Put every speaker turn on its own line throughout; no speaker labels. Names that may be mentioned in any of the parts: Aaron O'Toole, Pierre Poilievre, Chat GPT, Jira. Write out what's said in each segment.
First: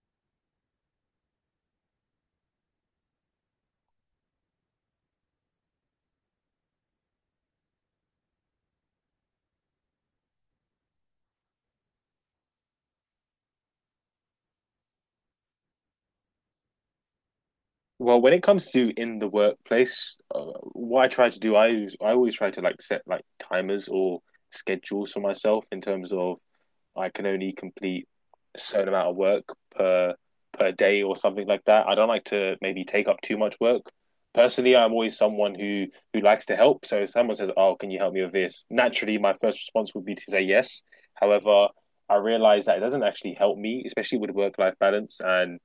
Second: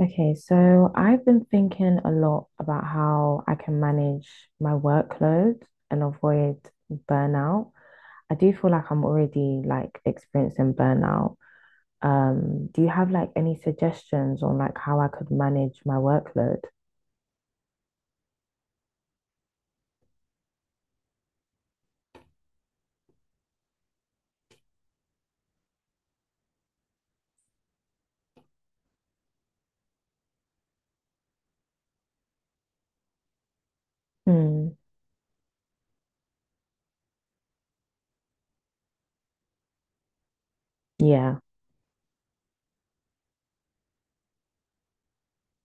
Okay, so I've been thinking a lot about how I can manage my workload and avoid burnout. I do feel like I'm already like experiencing burnout. Do you have like any suggestions on like how I could manage my workload?
Well, when it comes to in the workplace, what I try to do, I always try to like set like timers or schedules for myself in terms of I can only complete a certain amount of work per per day or something like that. I don't like to maybe take up too much work.
Hmm.
Personally, I'm always someone who likes to help. So if someone says, "Oh, can you help me with this?" Naturally, my first response would be to say yes.
Yeah,
However, I realize that it doesn't actually help me, especially with work life balance. And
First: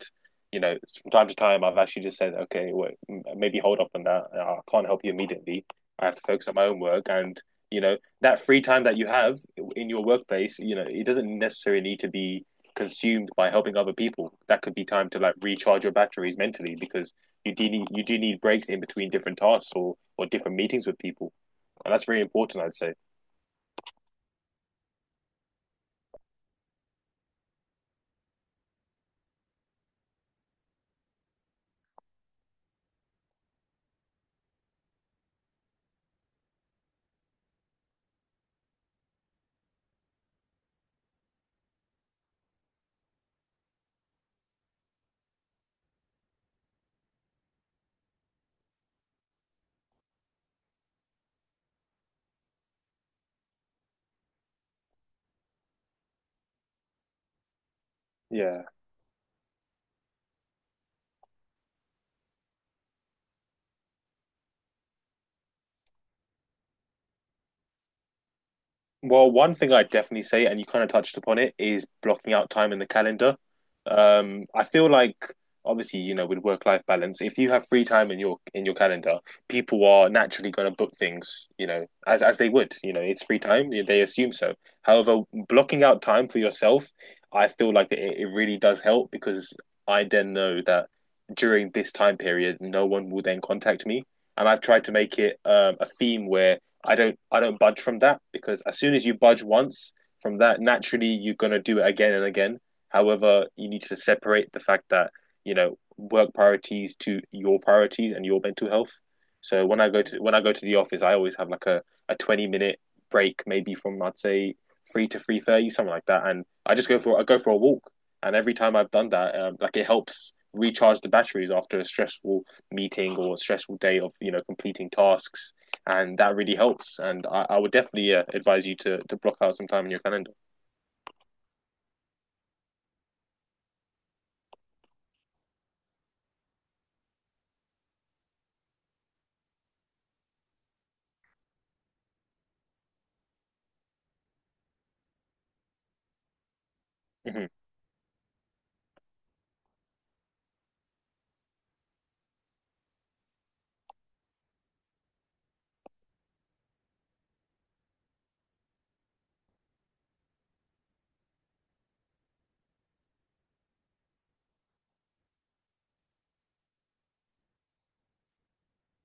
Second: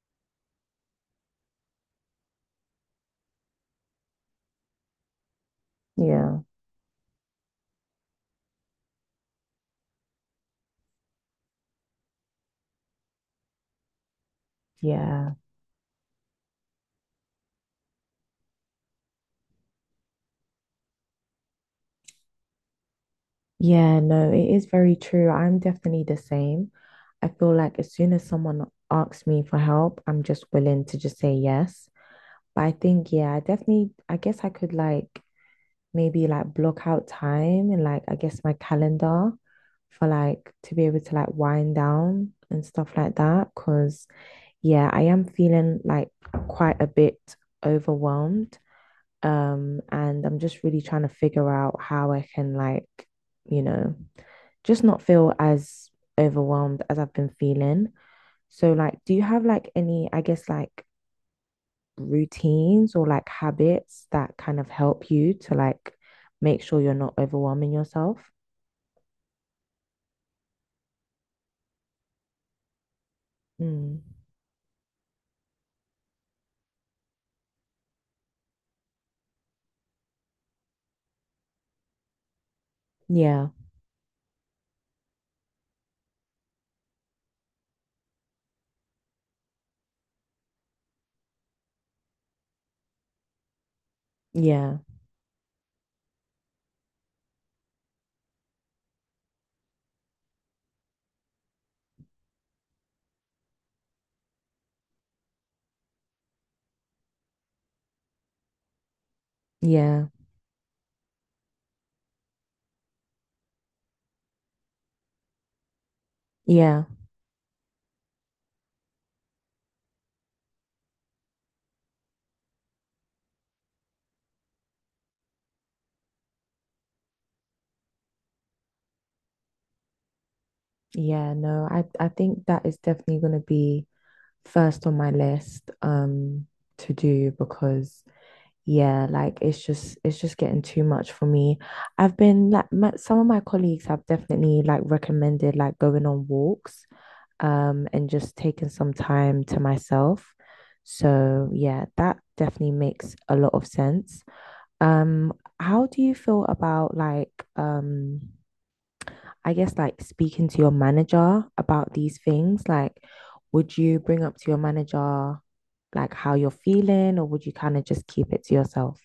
you know, from time to time, I've actually just said, "Okay, well, maybe hold up on that. I can't help you immediately. I have to
yeah,
focus on my own work." And you know, that free time that you have in your workplace, you know, it doesn't necessarily need to be consumed by helping other people. That could be time to
yeah.
like recharge your batteries mentally because you do need breaks in between different tasks or different meetings with people, and that's very important, I'd say.
Yeah, no, it is very true. I'm definitely the same. I feel like as soon as someone asks me for help, I'm just willing to just say yes. But I think, yeah, I definitely, I guess I could like maybe like block out time and like, I guess my calendar for like to be able to like wind down and stuff like that. Cause yeah, I am feeling like quite a bit overwhelmed. And I'm just really trying to figure out how I can like, you know, just not feel as overwhelmed as I've been feeling.
Yeah.
So like, do you have like any, I guess like routines or like habits that kind of help you to like make sure you're not overwhelming yourself.
Well, one thing I definitely say, and you kind of touched upon it, is blocking out time in the calendar.
Mm.
I feel like obviously, you know, with work-life balance, if you have free time in your calendar, people are naturally going to book things, you know, as they would. You know, it's free
Yeah,
time, they assume so. However, blocking out time for yourself, I feel like it really does help because I then know that during this time period, no one will then contact me. And I've
yeah,
tried to make it a theme where I don't budge from that because as soon as you budge once from that, naturally you're gonna do it again and again. However, you need to separate the fact that you know work priorities to your priorities and your mental health. So when I go
yeah,
to when I go to the office, I always have like a 20-minute break, maybe from I'd say 3 to 3:30, something like that. And I
yeah,
just go for I go for a walk, and every time I've done that, like it helps recharge the batteries after a stressful meeting or a stressful day of you know completing tasks and that really helps. And I would definitely advise you to block out some time in your calendar.
yeah. No, I think that is definitely going to be first on my list to do because yeah, like it's just getting too much for me. I've been like my, some of my colleagues have definitely like recommended like going on walks,
Mhm.
and just taking some time to myself. So, yeah, that definitely makes a lot of sense. Um, how do you feel about like, I guess like speaking to your manager about these things? Like, would you bring up to your manager like how you're feeling, or would you kind of just keep it to yourself?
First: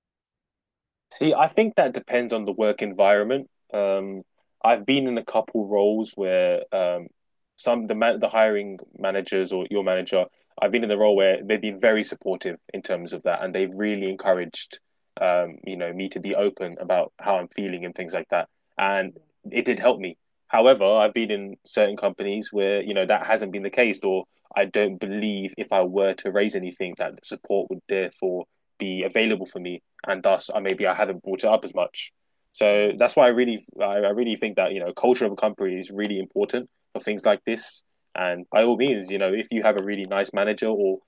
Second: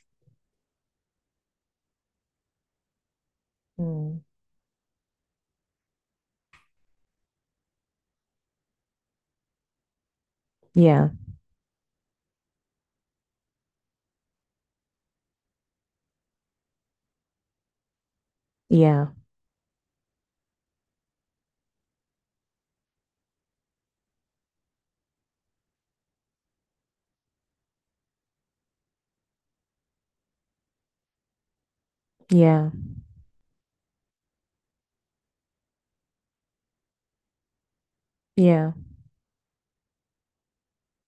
See, I think that depends on the work environment.
Mm.
I've been in a couple roles where the hiring managers or your manager, I've been in the
Yeah,
role where they've been very supportive in terms of that, and they've really encouraged you know, me to be open about how I'm feeling and things like that.
yeah,
And it did help me. However, I've been in certain companies where, you know, that hasn't been the case, or I don't believe if I were to raise anything that the support would therefore be available for me and thus I maybe I haven't brought it up as much.
yeah,
So that's why I really think that you know culture of a company is really important for things like this. And by
yeah,
all means, you know, if you have a really nice manager or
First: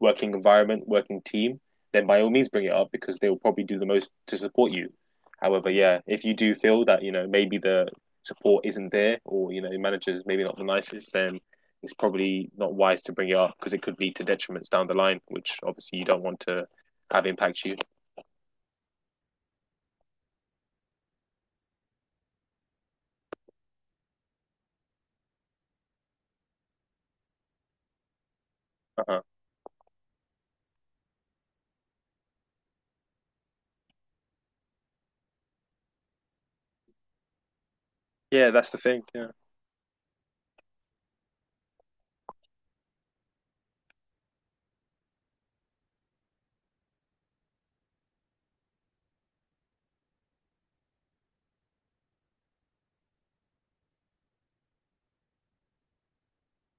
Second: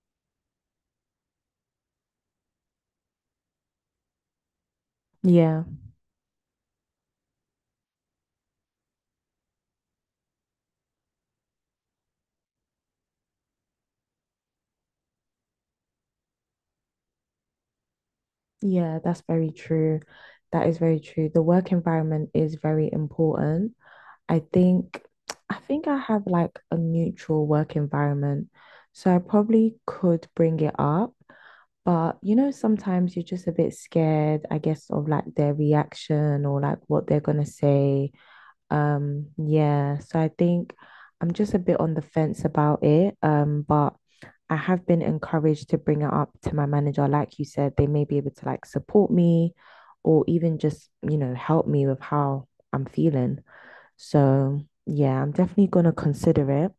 working environment, working team, then by all means bring it up because they will probably do the most to support you.
yeah.
However, yeah, if you do feel that you know maybe the support isn't there or you know managers maybe not the nicest, then it's probably not wise to bring it up because it could lead to detriments down the line, which obviously you don't want to have impact you.
Yeah, that's very true. That is very true. The work environment is very important. I think I think I have like a neutral work environment. So I
Uh-huh.
probably could bring it up, but you know, sometimes you're just a bit scared, I guess, of like their reaction or like what they're gonna say.
Yeah, that's the thing. Yeah.
Yeah, so I think I'm just a bit on the fence about it. But I have been encouraged to bring it up to my manager. Like you said, they may be able to like support me or even just, you know, help me with how I'm feeling. So yeah, I'm definitely gonna consider it.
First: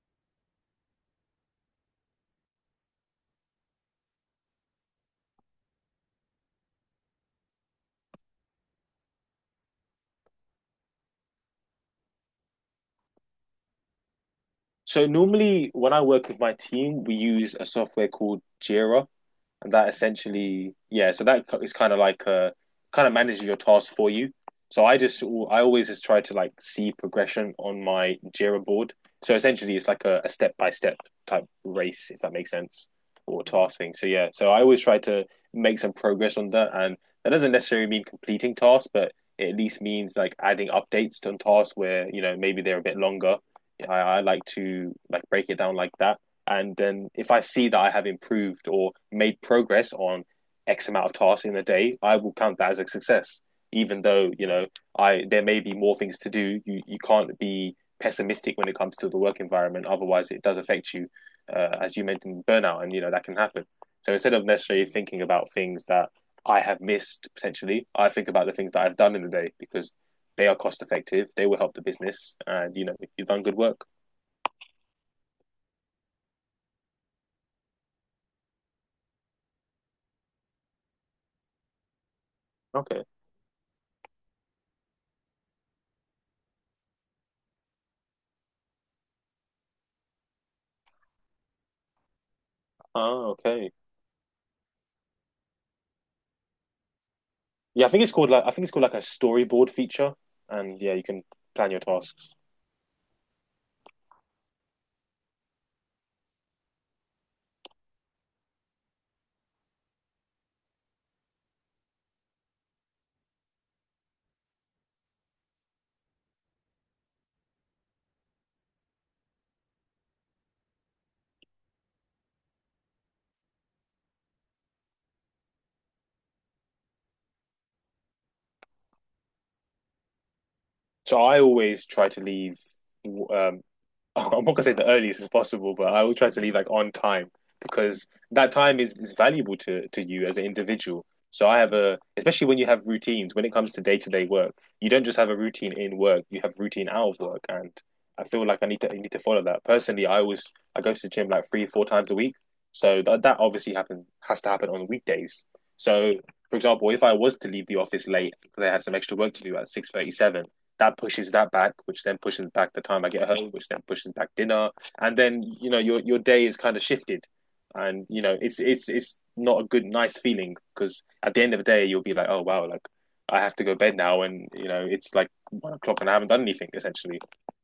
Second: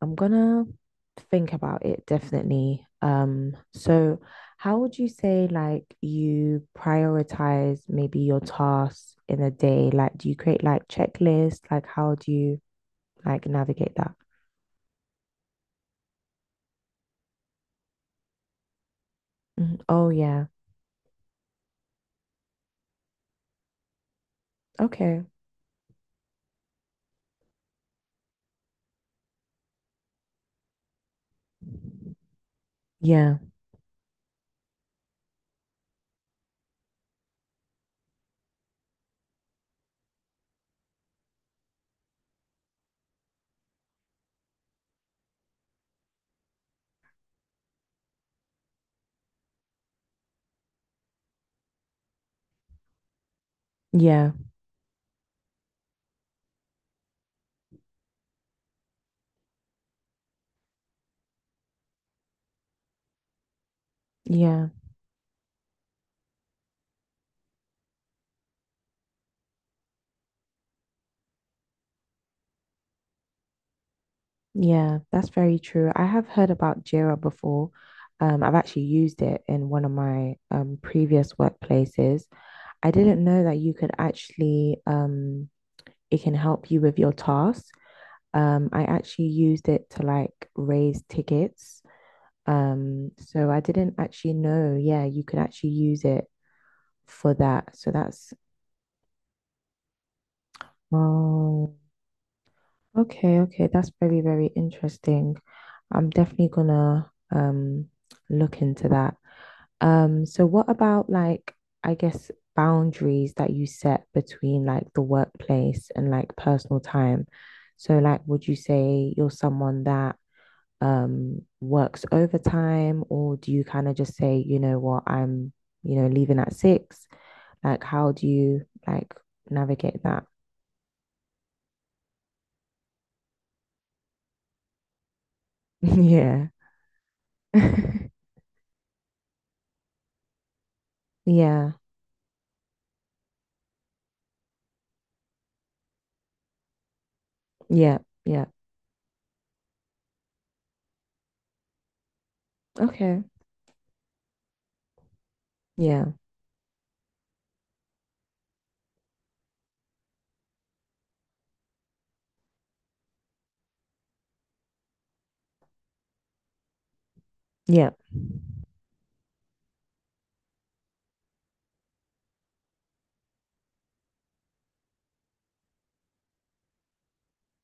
I'm gonna think about it definitely. So how would you say like you prioritize maybe your tasks in a day? Like, do you create like checklists? Like, how do you like navigate that?
So normally when I work with my team, we use a software called Jira, and
Mhm.
that
Oh yeah.
essentially, yeah, so that is kind of like kind of manages your tasks for you, so
Okay.
I always just try to like see progression on my Jira board. So essentially it's like a step-by-step type race, if that makes sense,
Yeah.
or task thing. So yeah, so I always try to make some progress on that, and that doesn't necessarily mean completing tasks but it at least means like adding updates on tasks where you know maybe they're a bit longer. Yeah, I like to like break it down like that, and then if I see that I have improved or made progress on X amount of tasks in a day, I will count that as a success. Even though,
Yeah.
you know, I there may be more things to do. You can't be pessimistic when it comes to the work environment. Otherwise, it does affect you, as you mentioned, burnout, and you know that can happen. So instead of
Yeah.
necessarily thinking about things that I have missed potentially, I think about the things that I've done in the day because they are cost effective. They will help the business, and you know you've done good work.
Yeah. That's very true. I have heard about Jira before. I've actually used it in one of my previous workplaces. I
Okay.
didn't know that you could actually it can help you with your tasks. I actually used it to like raise tickets.
Oh,
So I
okay.
didn't actually know, yeah, you could actually use it for that.
Yeah,
So that's,
I think it's called like a storyboard feature, and yeah, you can plan
oh,
your tasks.
okay, okay. That's very, very interesting. I'm definitely gonna look into that. So what about like, I guess boundaries that you set between like the workplace and like personal time? So like, would you say you're someone that works overtime or do you kind of just say, you know what, I'm, you know, leaving at six? Like how do you like navigate that?
So I always try to leave um, I'm not gonna say the earliest as possible, but I will try to
Yeah.
leave like on time because that time is valuable to you as an individual. So I
Yeah.
have a, especially when you have routines, when it comes to day-to-day work, you don't just have a routine in work, you have routine out of work, and
Yeah.
I feel
Yeah.
like I need to follow that. Personally, I go to the gym like three, four times a week, so
Okay.
that obviously happen has to happen on weekdays.
Yeah.
So, for example, if I was to leave the office late because I had some extra work to do at 6:37, that pushes that back, which then pushes back the time I get home, which then pushes back dinner, and then you know your day is kind of shifted,
Yeah.
and you know it's not a good nice feeling because at the end of the day you'll be like, oh wow, like I have to go to bed now, and you know it's like 1 o'clock and I haven't done anything essentially,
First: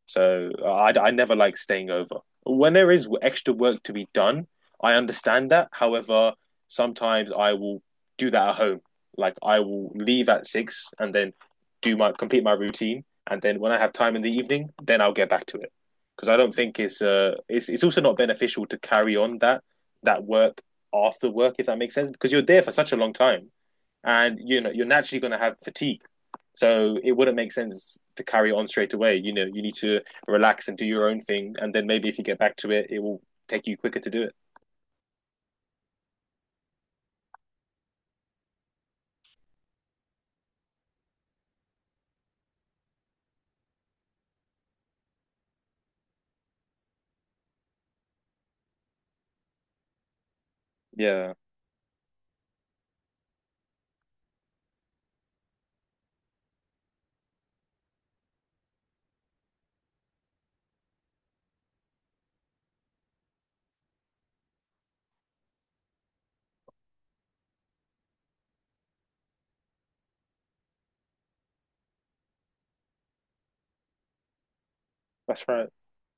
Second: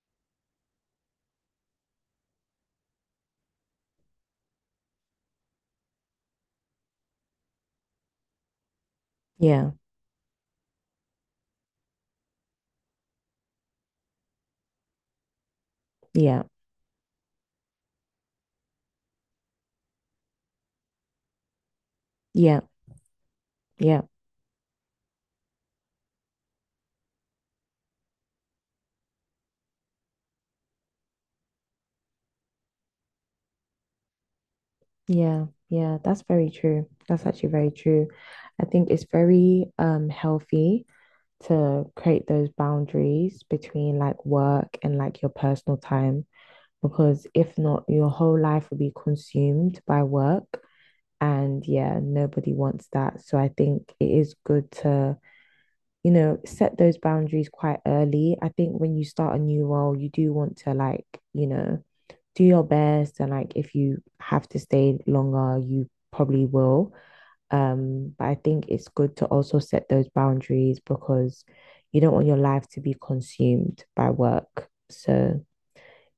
so I never like staying over. When there is extra work to be done, I understand that. However, sometimes I will do that at home. Like I
Yeah.
will leave at six and then do my complete my routine and then when I have time in the evening, then I'll get back to it because I
Yeah.
don't think it's also not beneficial to carry on that work after work, if that makes sense, because you're
Yeah.
there for such a long time
Yeah.
and you know you're naturally going to have fatigue, so it wouldn't make sense to carry on straight away. You know, you need to relax and do your own thing, and then maybe if you get back to it it will take you quicker to do it.
Yeah. Yeah. That's very true. That's actually very true. I think it's very healthy to create those boundaries between like work and like your personal time because if not, your whole life will be consumed by work.
Yeah,
And yeah, nobody wants that. So I think it is good to, you know, set those boundaries quite early. I think when you start a new role, you do want to, like, you know, do your best. And like, if you have to stay longer, you probably will. But I think it's good to also set those boundaries because you don't want your life to be consumed by work. So,
that's right.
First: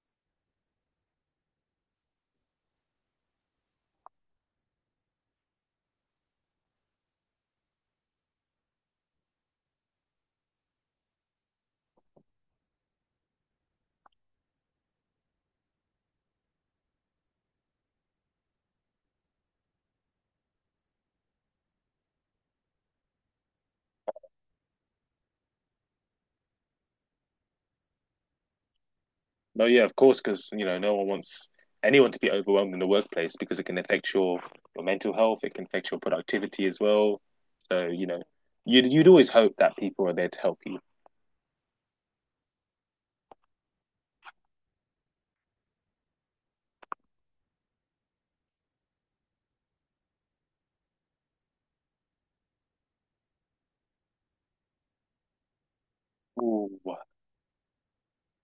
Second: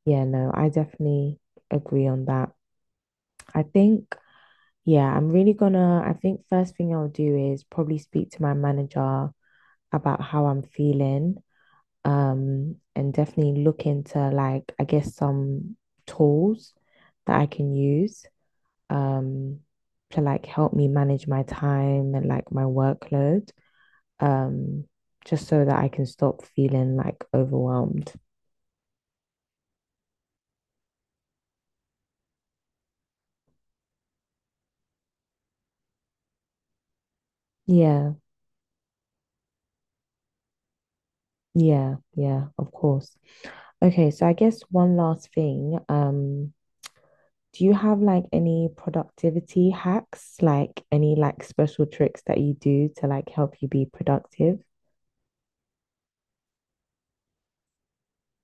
yeah, no, I definitely agree on that. I think, yeah, I'm really gonna, I think first thing I'll do is probably speak to my manager about how I'm feeling. And definitely look into like, I guess some tools that I can use, um, to like help me manage my time and like my workload. Um, just so that I can stop feeling like overwhelmed.
No, yeah, of course, because you know no one wants anyone to be overwhelmed in the workplace because it can affect your mental health. It can affect your productivity as well. So you
Yeah,
know, you'd always hope that people are there to help you.
yeah, yeah, of course. Okay, so I guess one last thing, do you have like any productivity hacks, like any like special tricks that you do to like help you be productive?
Ooh.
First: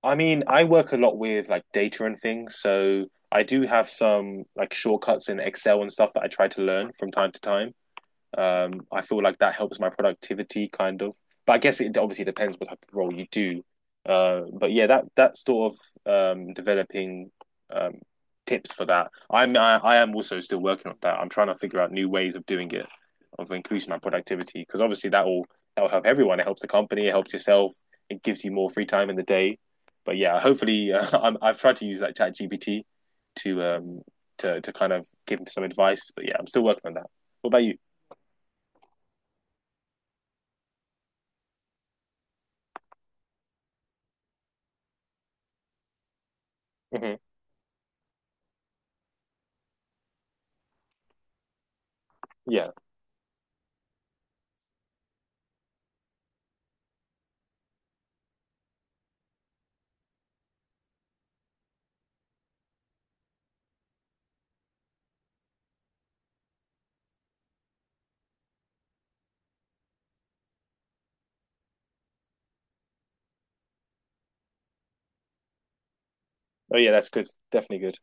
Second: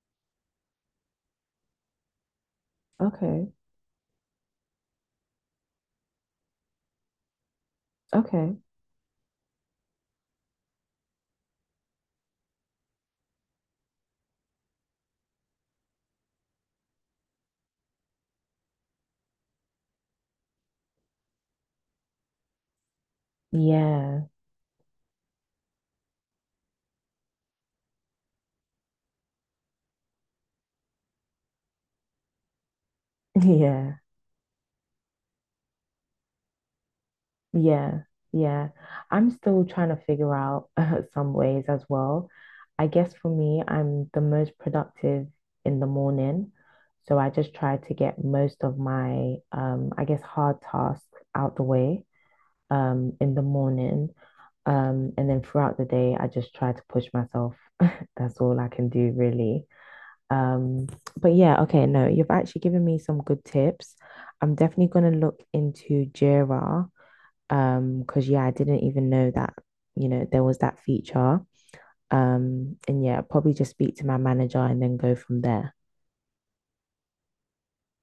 I mean, I work a lot with like data and things, so I
Okay.
do have some like shortcuts in Excel and stuff that I try to learn from time to time.
Okay.
I feel like that helps my productivity kind of, but I guess it obviously depends what type of role you do. But yeah, that sort of developing um, tips for that. I am also still working on that. I'm trying to figure out new ways of doing it, of increasing my
Yeah,
productivity because obviously that will help everyone. It helps the company, it helps yourself, it gives you more free time in the day. But yeah, hopefully I've tried to use that Chat GPT to
yeah,
to kind of give some advice. But yeah, I'm still working on that. What about you?
yeah, yeah. I'm still trying to figure out some ways as well. I guess for me, I'm the most productive in the morning. So
Mm-hmm.
I just try to get most of my, I guess, hard tasks out the way.
Yeah.
In the morning. And then throughout the day, I just try to push myself. That's all I can do, really. Um, but yeah, okay, no, you've actually given me some good tips. I'm definitely going to look into Jira, because yeah, I didn't even know that, you know, there was that feature. And yeah, probably just speak to my manager and then go from there.
Oh yeah, that's good. Definitely good.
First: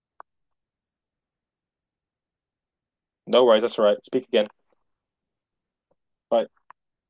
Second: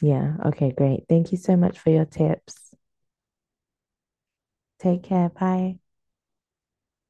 Yeah, okay, great. Thank you so much for your tips.
No worries. That's all right. Speak again.
Take care. Bye.
Bye.